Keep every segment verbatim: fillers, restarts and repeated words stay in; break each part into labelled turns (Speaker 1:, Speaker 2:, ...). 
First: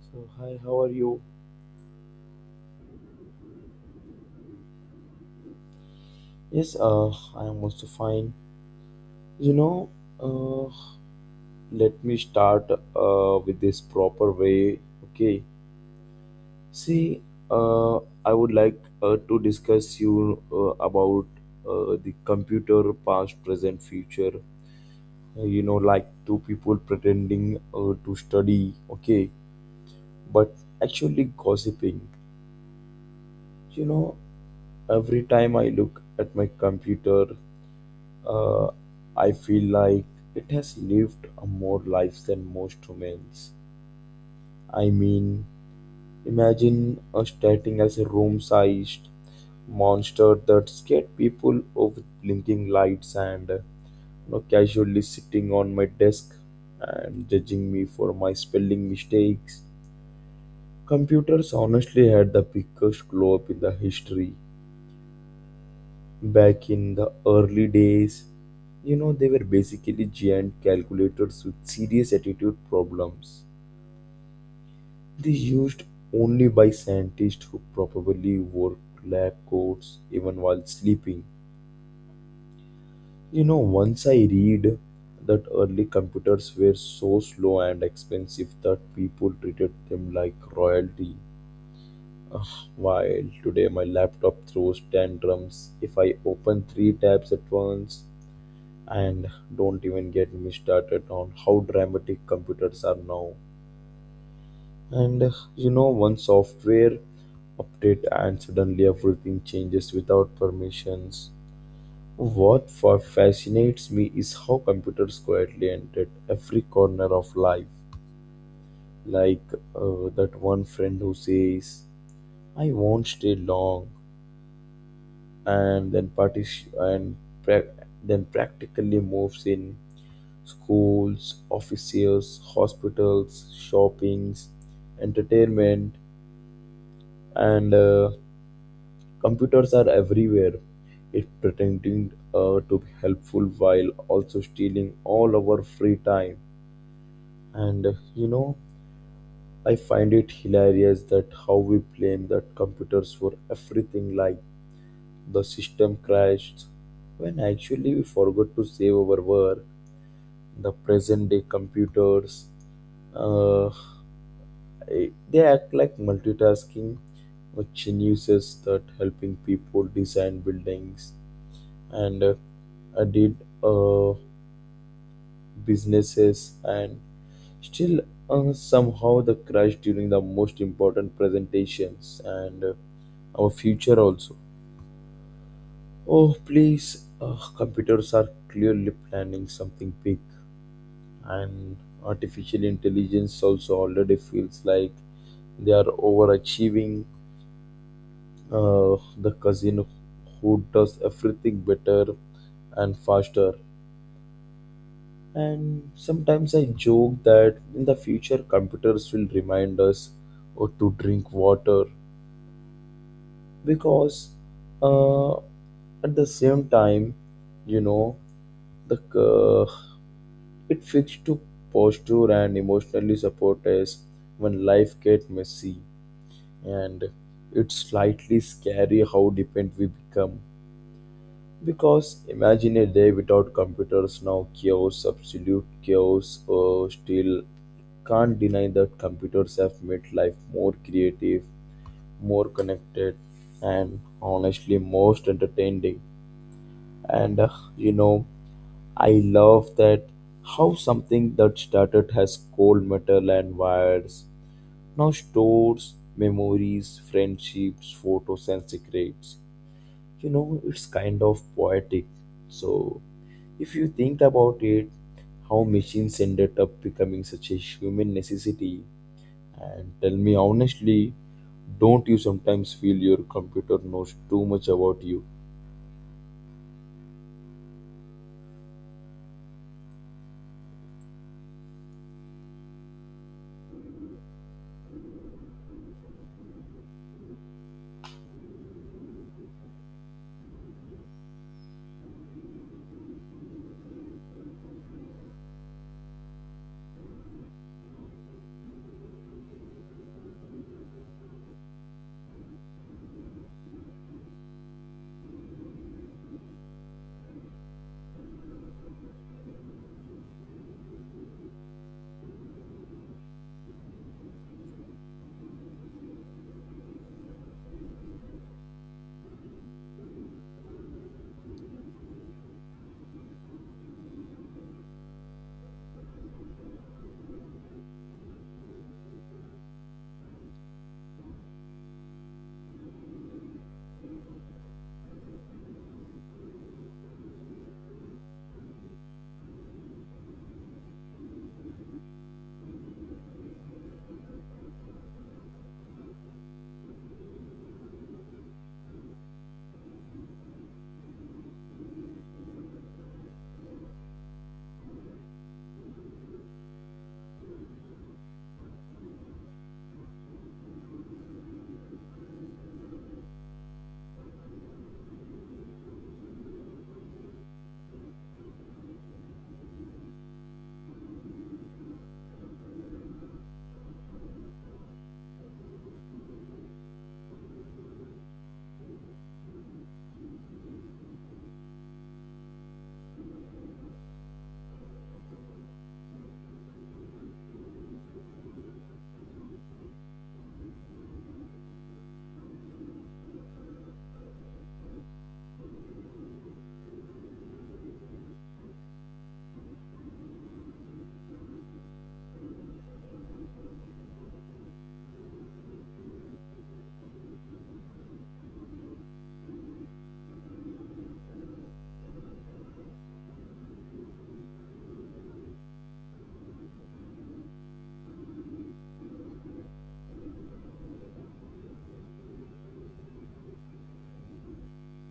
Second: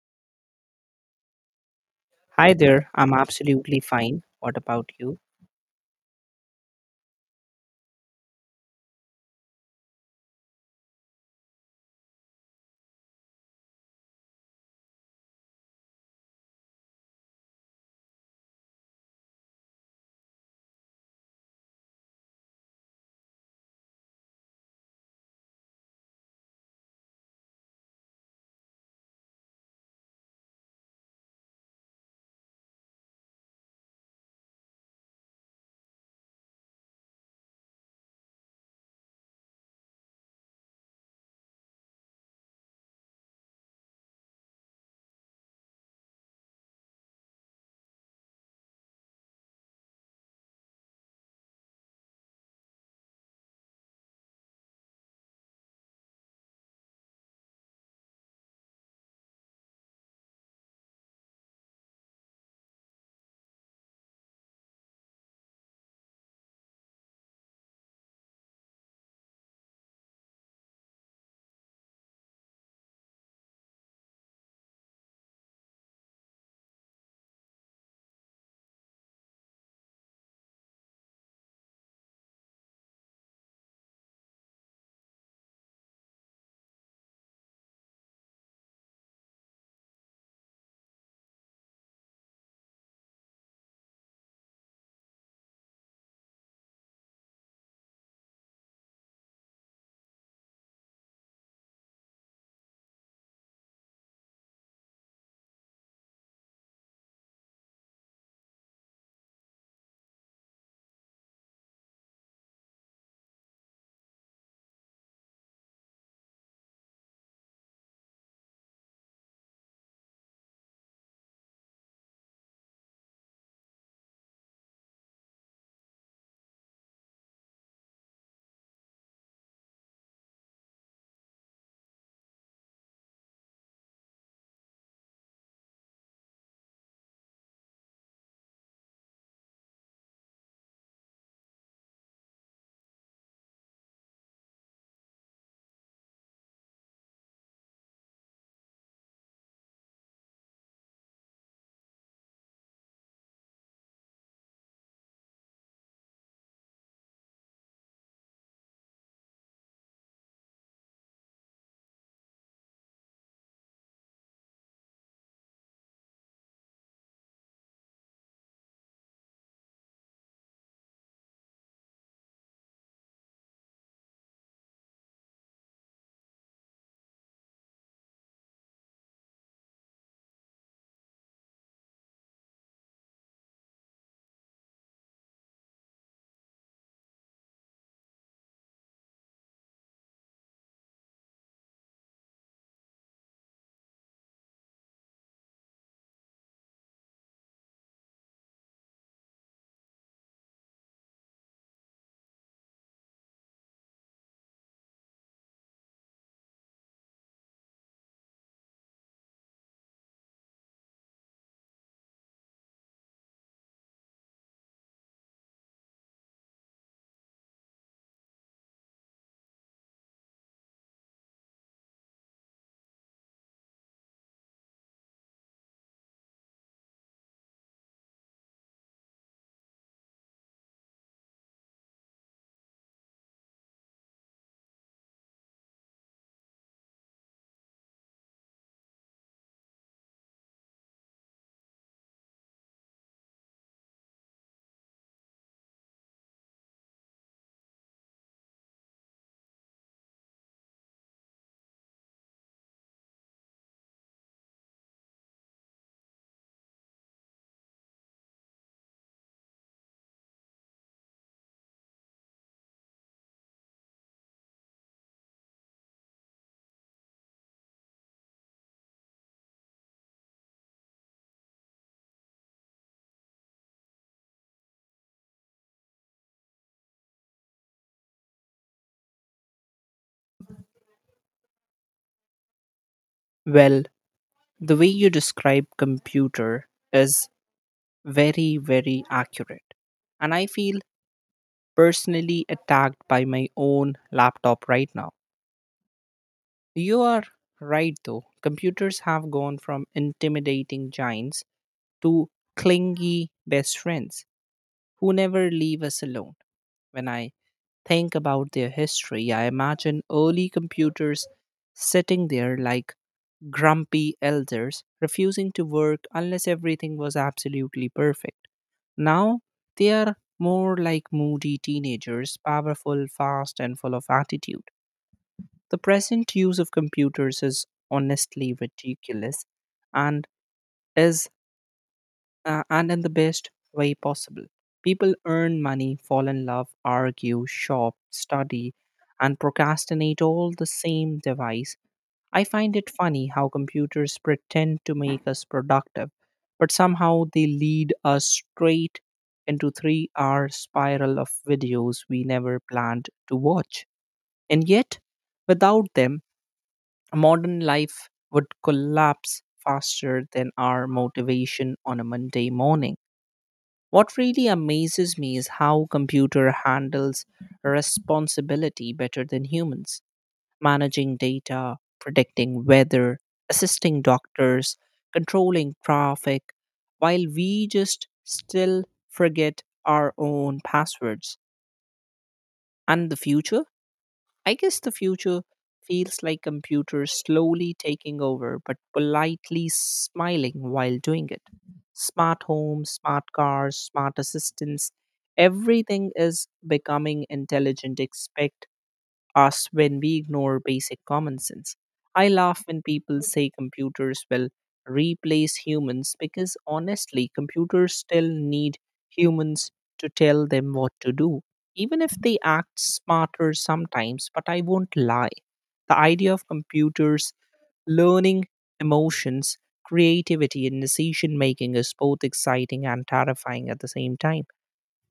Speaker 1: So hi, how are you?
Speaker 2: Hi there, I'm absolutely fine. What about you?
Speaker 1: Yes, uh, I am also fine. You know, uh, Let me start uh, with this proper way. Okay. See, uh, I would like uh, to discuss you uh, about uh, the computer, past, present, future. Uh, You know, like two people pretending uh, to study, okay, but actually gossiping. You know, every time I look at my computer, Uh, I feel like it has lived a more lives than most humans. I mean, imagine us starting as a room sized monster that scared people with blinking lights and you know, casually sitting on my desk and judging me for my spelling mistakes. Computers honestly had the biggest glow up in the history. Back in the early days, you know, they were basically giant calculators with serious attitude problems. They used only by scientists who probably wore lab coats even while sleeping. You know, once I read that early computers were so slow and expensive that people treated them like royalty. Ugh, while today my laptop throws tantrums if I open three tabs at once. And don't even get me started on how dramatic computers are now. And uh, you know, One software update and suddenly everything changes without permissions. What fa- fascinates me is how computers quietly entered every corner of life. Like uh, that one friend who says, "I won't stay long," and then partic- and pra- then practically moves in schools, offices, hospitals, shoppings, entertainment, and uh, computers are everywhere. It pretending uh, to be helpful while also stealing all our free time. And uh, you know, I find it hilarious that how we blame the computers for everything like the system crashed when actually we forgot to save our work. The present day computers uh, Eh, they act like multitasking, which uses that helping people design buildings and uh, I did uh, businesses and still uh, somehow the crash during the most important presentations and uh, our future also. Oh, please, uh, computers are clearly planning something big, and artificial intelligence also already feels like they are overachieving uh, the cousin who does everything better and faster. And sometimes I joke that in the future, computers will remind us or to drink water because, uh, at the same time, you know, the uh, it fits to posture and emotionally support us when life gets messy and it's slightly scary how dependent we become. Because imagine a day without computers now chaos, absolute chaos. Uh, still, can't deny that computers have made life more creative, more connected, and honestly, most entertaining. And uh, you know, I love that how something that started as cold metal and wires now stores memories, friendships, photos, and secrets. You know, it's kind of poetic. So if you think about it, how machines ended up becoming such a human necessity, and tell me honestly, don't you sometimes feel your computer knows too much about you?
Speaker 2: Well, the way you describe computer is very, very accurate. And I feel personally attacked by my own laptop right now. You are right though. Computers have gone from intimidating giants to clingy best friends who never leave us alone. When I think about their history, I imagine early computers sitting there like grumpy elders refusing to work unless everything was absolutely perfect. Now they are more like moody teenagers, powerful, fast, and full of attitude. The present use of computers is honestly ridiculous and is uh, and in the best way possible. People earn money, fall in love, argue, shop, study, and procrastinate all the same device. I find it funny how computers pretend to make us productive, but somehow they lead us straight into three hour spiral of videos we never planned to watch. And yet, without them, modern life would collapse faster than our motivation on a Monday morning. What really amazes me is how computer handles responsibility better than humans managing data, predicting weather, assisting doctors, controlling traffic, while we just still forget our own passwords. And the future? I guess the future feels like computers slowly taking over, but politely smiling while doing it. Smart homes, smart cars, smart assistants, everything is becoming intelligent, expect us when we ignore basic common sense. I laugh when people say computers will replace humans because honestly, computers still need humans to tell them what to do, even if they act smarter sometimes. But I won't lie. The idea of computers learning emotions, creativity, and decision making is both exciting and terrifying at the same time.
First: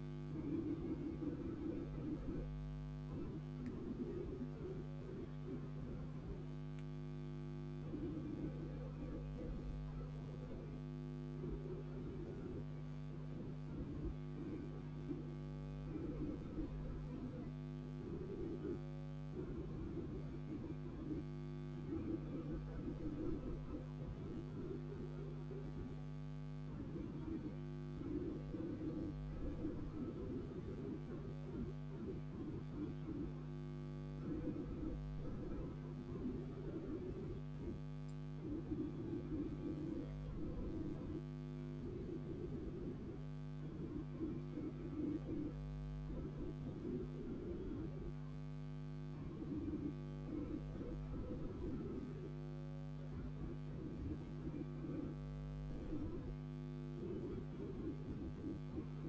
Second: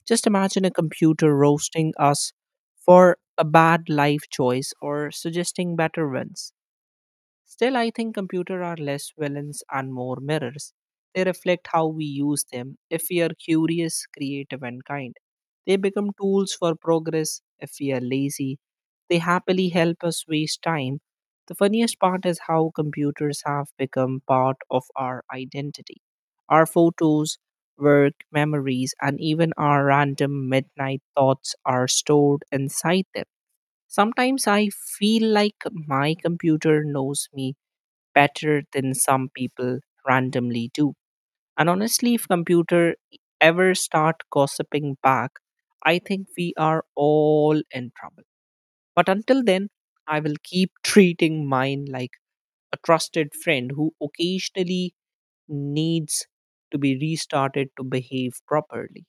Speaker 2: Just imagine a computer roasting us for a bad life choice or suggesting better ones. Still, I think computers are less villains and more mirrors. They reflect how we use them. If we are curious, creative, and kind, they become tools for progress. If we are lazy, they happily help us waste time. The funniest part is how computers have become part of our identity. Our photos, work, memories, and even our random midnight thoughts are stored inside them. Sometimes I feel like my computer knows me better than some people randomly do. And honestly, if computer ever start gossiping back, I think we are all in trouble. But until then, I will keep treating mine like a trusted friend who occasionally needs to be restarted to behave properly.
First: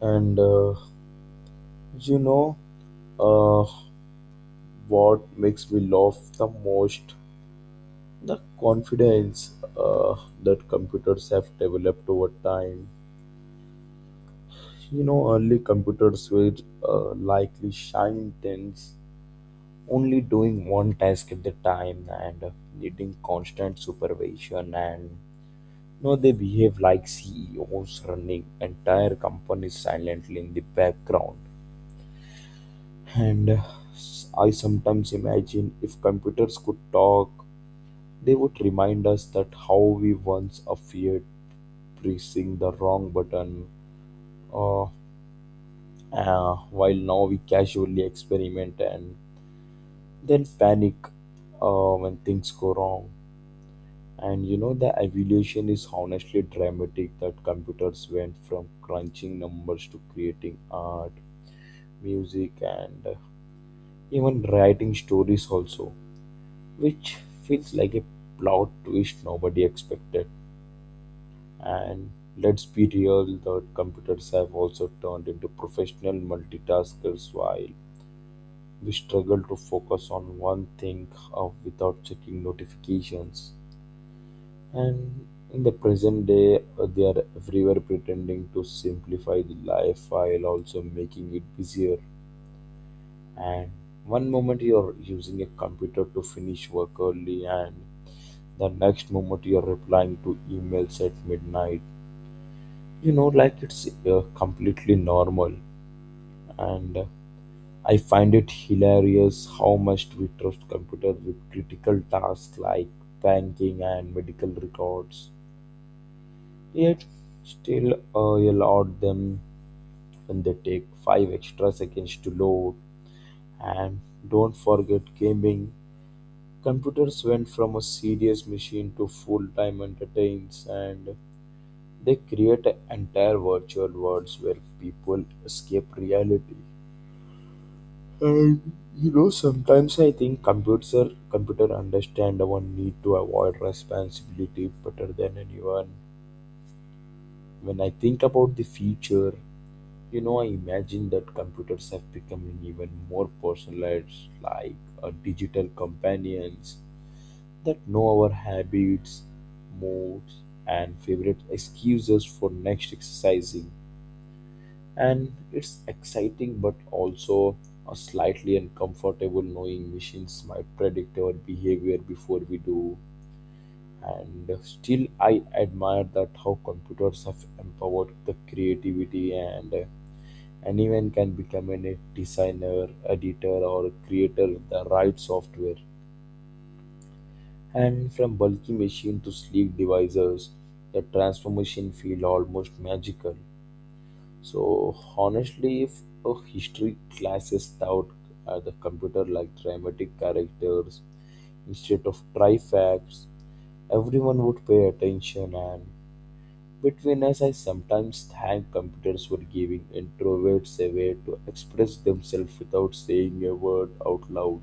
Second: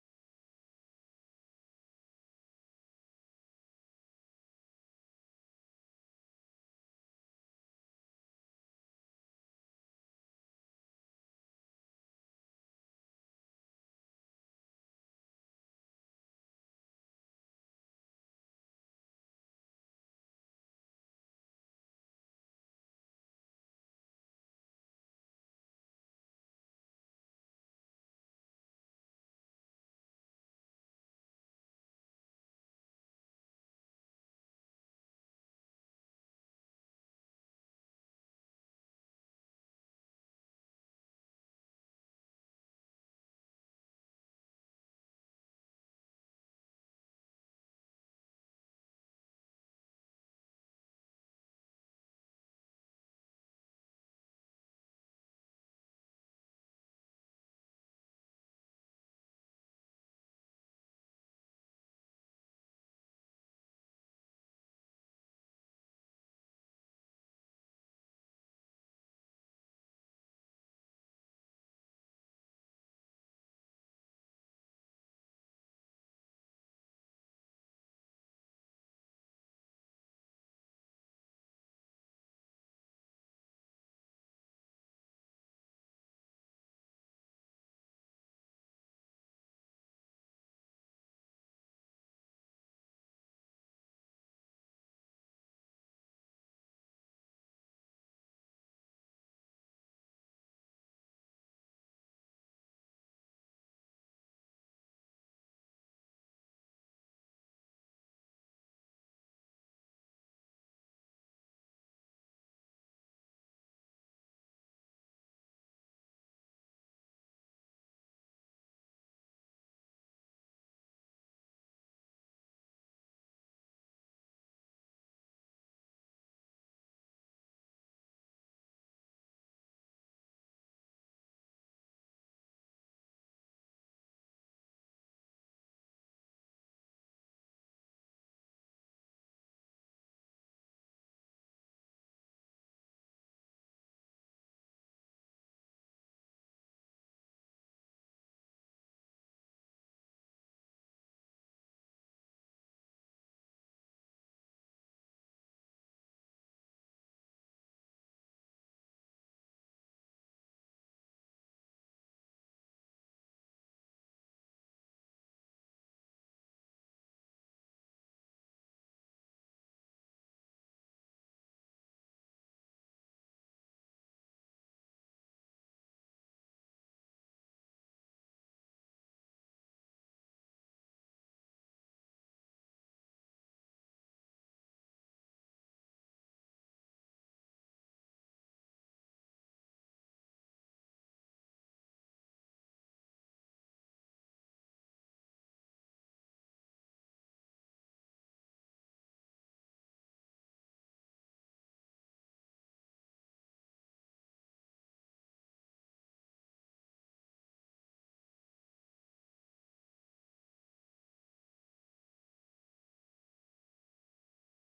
Speaker 1: And uh, you know uh, what makes me laugh the most? The confidence uh, that computers have developed over time. You know, early computers were uh, likely shiny things only doing one task at the time and uh, needing constant supervision and you know, they behave like C E Os running entire companies silently in the background. And uh, I sometimes imagine if computers could talk, they would remind us that how we once feared pressing the wrong button, uh, uh, while now we casually experiment and then panic uh, when things go wrong. And you know, the evolution is honestly dramatic that computers went from crunching numbers to creating art, music, and uh, even writing stories, also, which feels like a plot twist nobody expected. And let's be real, that computers have also turned into professional multitaskers while we struggle to focus on one thing uh, without checking notifications. And in the present day, uh, they are everywhere pretending to simplify the life while also making it busier. And one moment you're using a computer to finish work early, and the next moment you're replying to emails at midnight. You know, like it's uh, completely normal. And uh, I find it hilarious how much we trust computers with critical tasks like banking and medical records. Yet still I allowed them when they take five extra seconds to load. And don't forget gaming. Computers went from a serious machine to full-time entertains and they create entire virtual worlds where people escape reality. And you know, sometimes I think computer computer understand our need to avoid responsibility better than anyone. When I think about the future, You know, I imagine that computers have become even more personalized, like a digital companions that know our habits, moods, and favorite excuses for next exercising. And it's exciting, but also a slightly uncomfortable knowing machines might predict our behavior before we do. And still, I admire that how computers have empowered the creativity and anyone can become a designer, editor, or creator with the right software. And from bulky machine to sleek devices, the transformation feel almost magical. So honestly, if a history classes out uh, the computer like dramatic characters instead of try facts, everyone would pay attention and between us, I sometimes thank computers for giving introverts a way to express themselves without saying a word out loud.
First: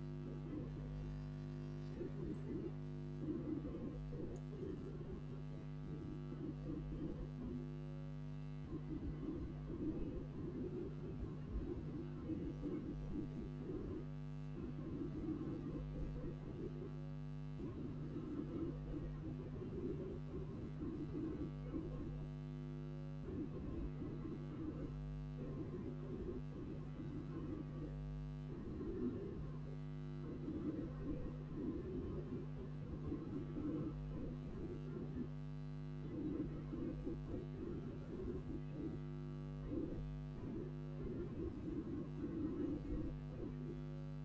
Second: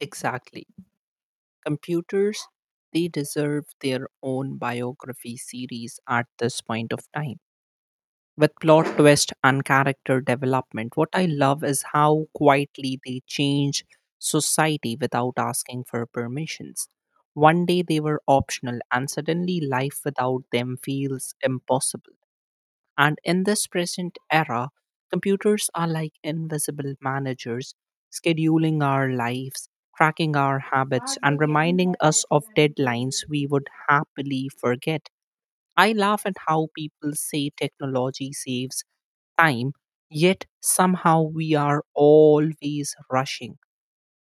Speaker 2: Exactly. Computers, they deserve their own biography series at this point of time, with plot twist and character development. What I love is how quietly they change society without asking for permissions. One day they were optional, and suddenly life without them feels impossible. And in this present era, computers are like invisible managers, scheduling our lives, tracking our habits, and reminding us of deadlines we would happily forget. I laugh at how people say technology saves time, yet somehow we are always rushing,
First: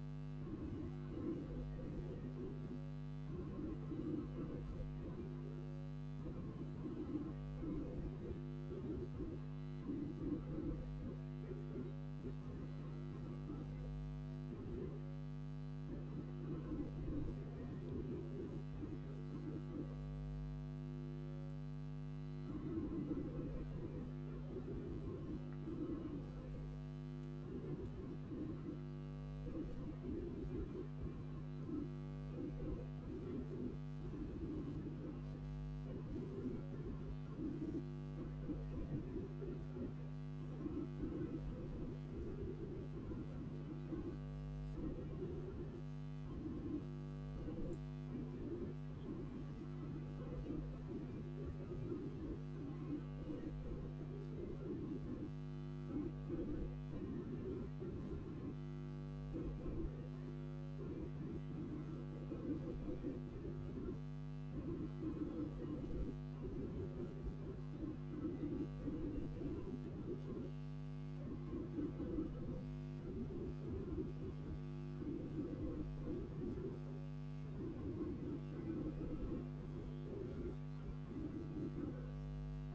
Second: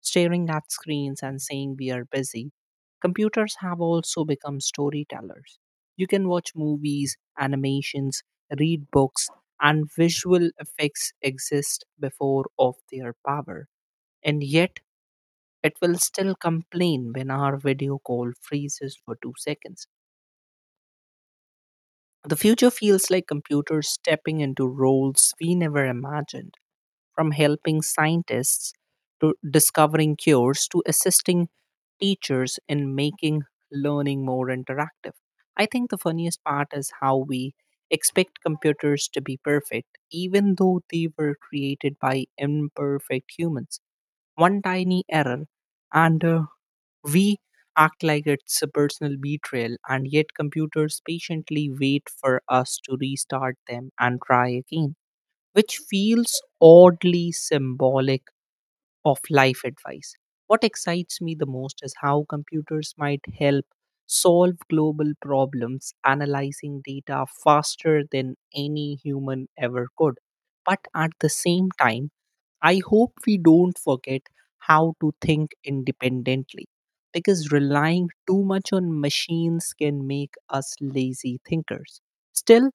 Speaker 2: staring at screens and saying we are busy. Computers have also become storytellers. You can watch movies, animations, read books, and visual effects exist before of their power. And yet, it will still complain when our video call freezes for two seconds. The future feels like computers stepping into roles we never imagined, from helping scientists to discovering cures to assisting teachers in making learning more interactive. I think the funniest part is how we expect computers to be perfect, even though they were created by imperfect humans. One tiny error and uh, we act like it's a personal betrayal, and yet computers patiently wait for us to restart them and try again, which feels oddly symbolic of life advice. What excites me the most is how computers might help solve global problems, analyzing data faster than any human ever could. But at the same time, I hope we don't forget how to think independently because relying too much on machines can make us lazy thinkers. Still,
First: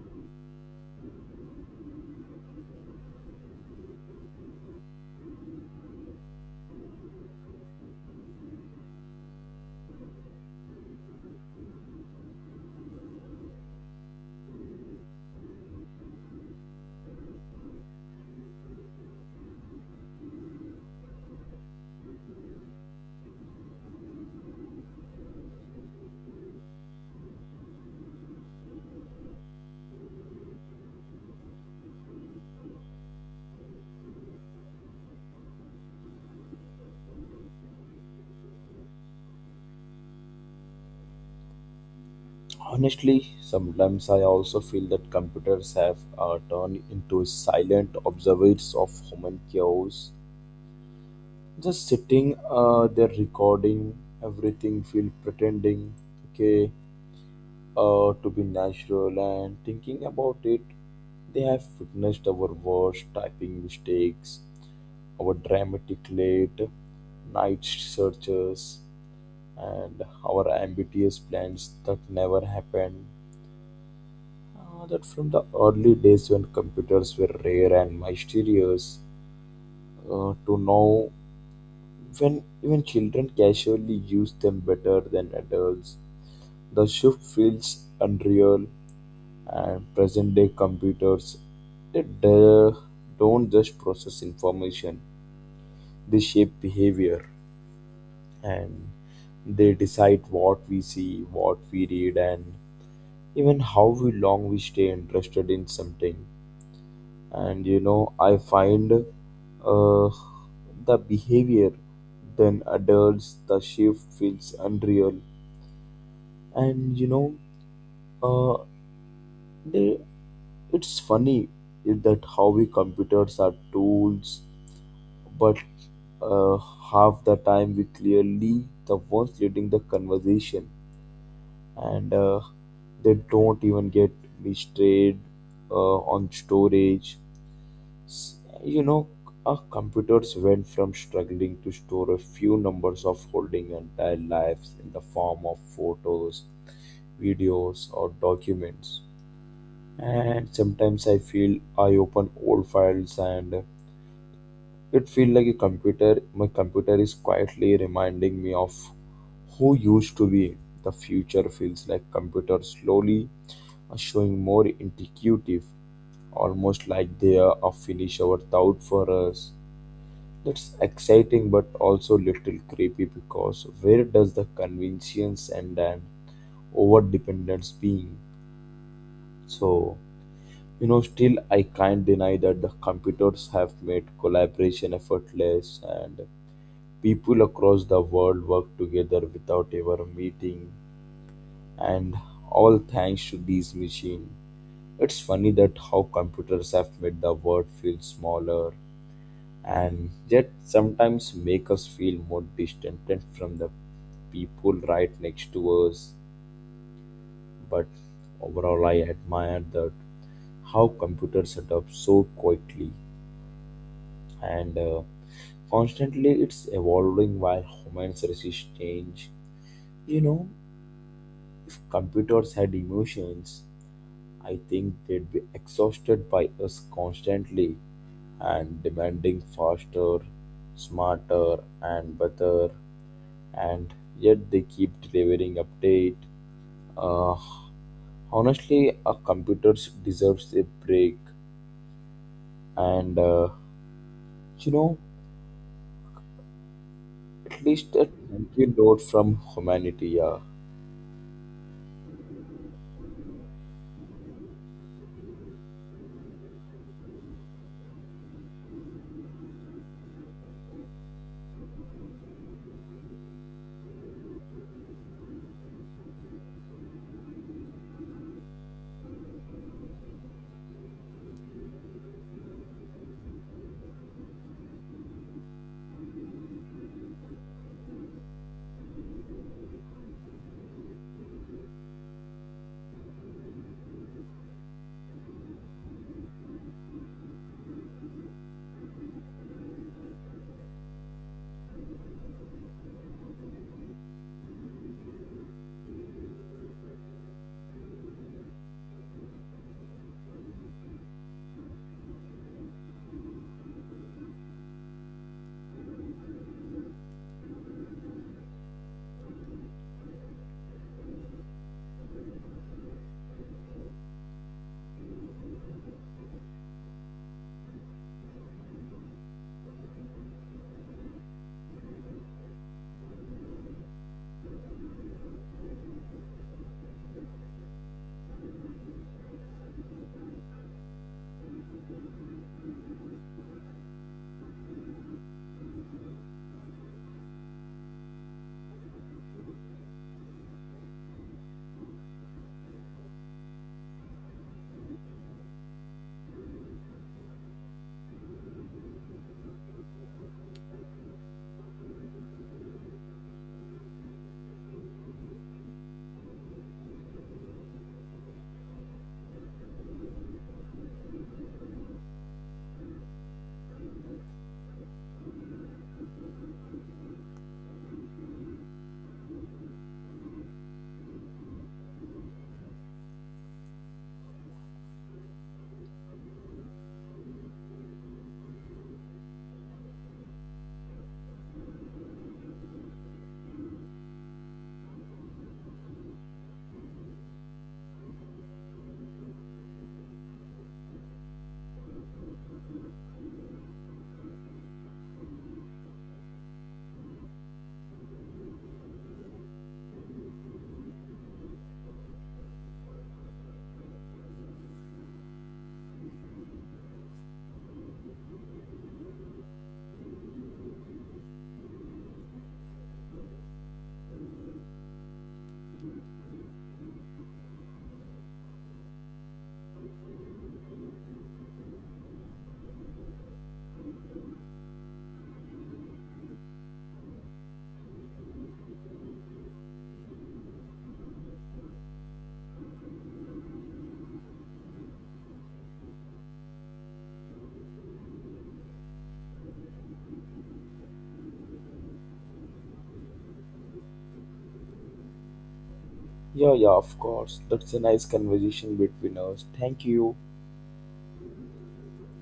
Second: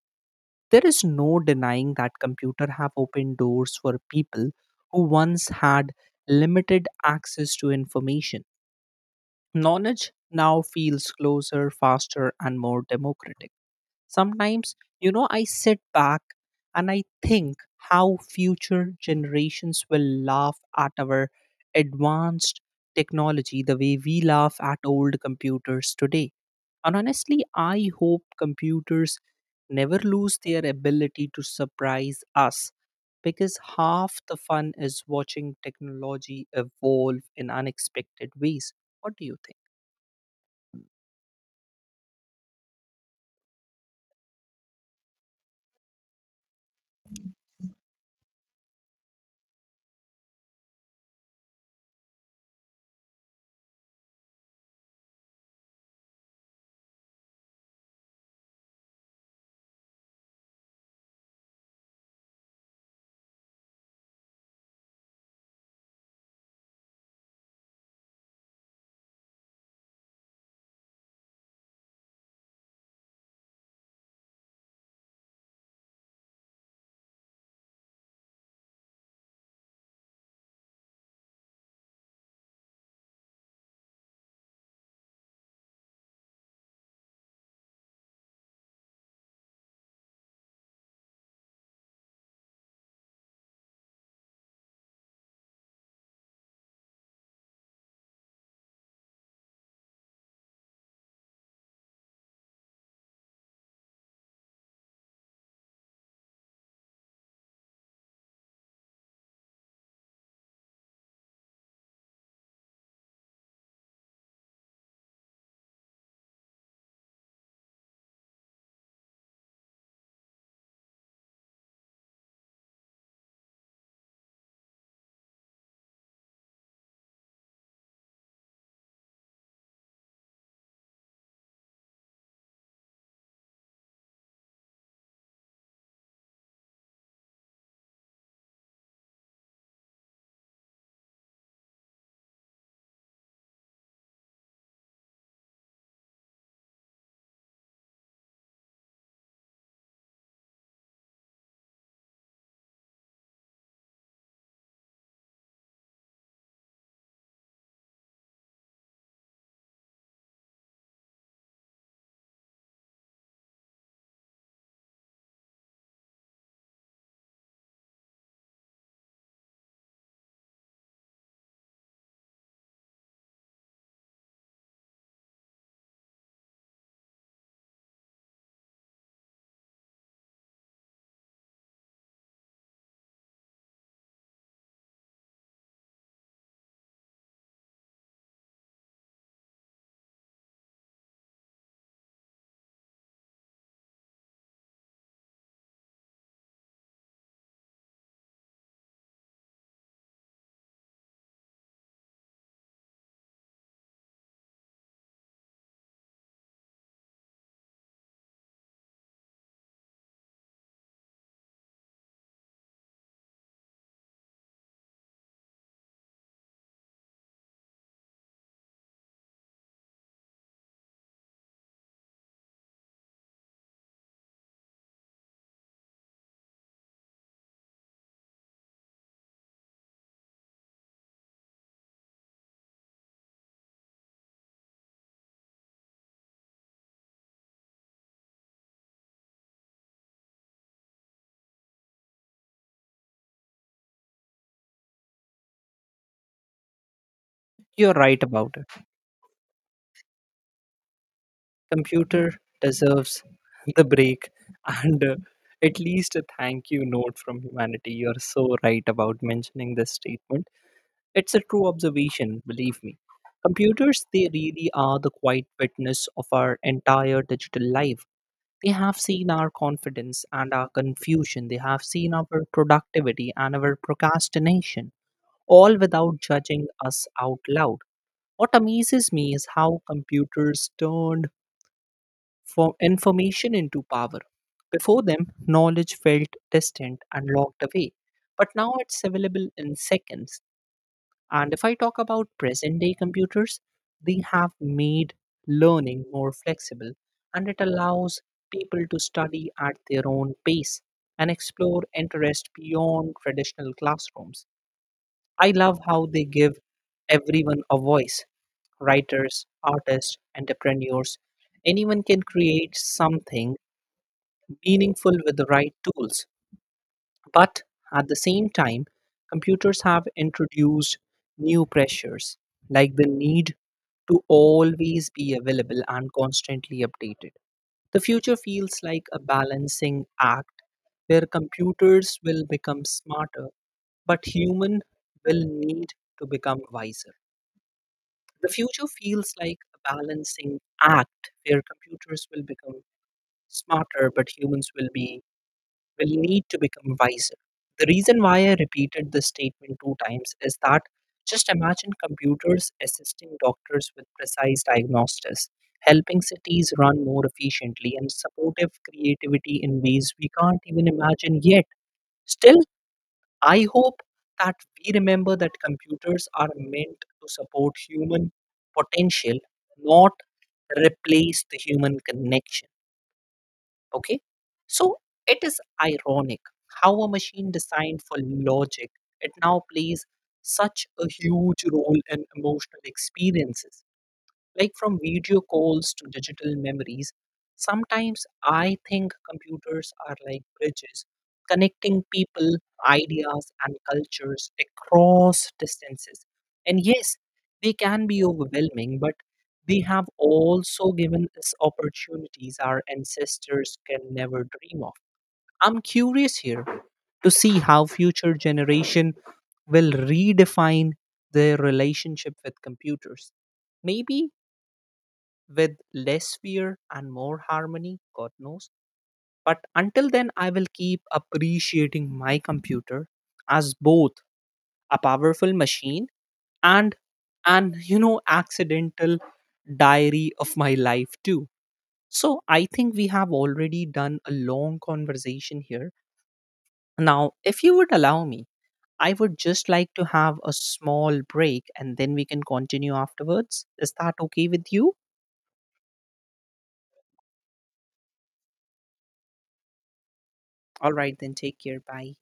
Speaker 2: there is no denying that computers have opened doors for people who once had limited access to information. Knowledge now feels closer, faster and more democratic. Sometimes, you know, I sit back and I think how future generations will laugh at our advanced technology the way we laugh at old computers today. And honestly, I hope computers never lose their ability to surprise us because half the fun is watching technology evolve in unexpected ways. What do you think?
Speaker 1: Honestly, sometimes I also feel that computers have uh, turned into silent observers of human chaos. Just sitting uh, there recording everything, feel pretending, okay, uh, to be natural, and thinking about it they have witnessed our worst typing mistakes, our dramatic late night searches, and our ambitious plans that never happened. Uh, that from the early days when computers were rare and mysterious, uh, to now when even children casually use them better than adults, the shift feels unreal. And present day computers, they do- don't just process information, they shape behavior, and they decide what we see, what we read, and even how we long we stay interested in something. And you know I find uh, the behavior then adults, the shift feels unreal. And you know uh, they, It's funny is that how we computers are tools, but, uh, half the time we clearly the ones leading the conversation, and uh, they don't even get me straight uh, on storage. S- you know our computers went from struggling to store a few numbers of holding entire lives in the form of photos, videos, or documents. And sometimes I feel I open old files and it feels like a computer. My computer is quietly reminding me of who used to be. The future feels like computers slowly are showing more intuitive, almost like they are a finish our thought for us. That's exciting but also little creepy because where does the convenience end and over dependence being? So you know still I can't deny that the computers have made collaboration effortless and people across the world work together without ever meeting, and all thanks to these machines. It's funny that how computers have made the world feel smaller and yet sometimes make us feel more distant from the people right next to us. But overall, I admire that how computers adapt so quickly and uh, constantly it's evolving while humans resist change. You know computers had emotions, I think they'd be exhausted by us constantly and demanding faster, smarter, and better, and yet they keep delivering update. Uh, Honestly, our computers deserves a break, and uh, you know, at
Speaker 2: You're
Speaker 1: least a
Speaker 2: right about
Speaker 1: tranquil
Speaker 2: it.
Speaker 1: note from humanity. Yeah,
Speaker 2: Computer deserves the break and uh, at least a thank you note from humanity. You're so right about mentioning this statement. It's a true observation, believe me. Computers, they really are the quiet witness of our entire digital life. They have seen our confidence and our confusion. They have seen our productivity and our procrastination, all without judging us out loud. What amazes me is how computers turned for information into power. Before them, knowledge felt distant and locked away, but now it's available in seconds. And if I talk about present day computers, they have made learning more flexible and it allows people to study at their own pace and explore interest beyond traditional classrooms. I love how they give everyone a voice: writers, artists, entrepreneurs. Anyone can create something meaningful with the right tools. But at the same time, computers have introduced new pressures, like the need to always be available and constantly updated. The future feels like a balancing act where computers will become smarter, but human will need to become wiser. The future feels like a balancing act where computers will become smarter, but humans will be will need to become wiser. The reason why I repeated this statement two times is that just imagine computers assisting doctors with precise diagnostics, helping cities run more efficiently, and supportive creativity in ways we can't even imagine yet. Still, I hope that we remember that computers are meant to support human potential, not replace the human connection. Okay. So it is ironic how a machine designed for logic, it now plays such a huge role in emotional experiences. Like from video calls to digital memories, sometimes I think computers are like bridges connecting people, ideas, and cultures across distances. And yes, they can be overwhelming, but they have also given us opportunities our ancestors can never dream of. I'm curious here to see how future generation will redefine their relationship with computers. Maybe with less fear and more harmony, God knows. But until then, I will keep appreciating my computer as both a powerful machine and an, you know, accidental diary of my life, too. So I think we have already done a long conversation here. Now, if you would allow me, I would just like to have a small break and then we can continue afterwards. Is that okay with you?
Speaker 1: yeah, yeah. Of course, that's a nice conversation between us. Thank you.
Speaker 2: All right, then take care. Bye.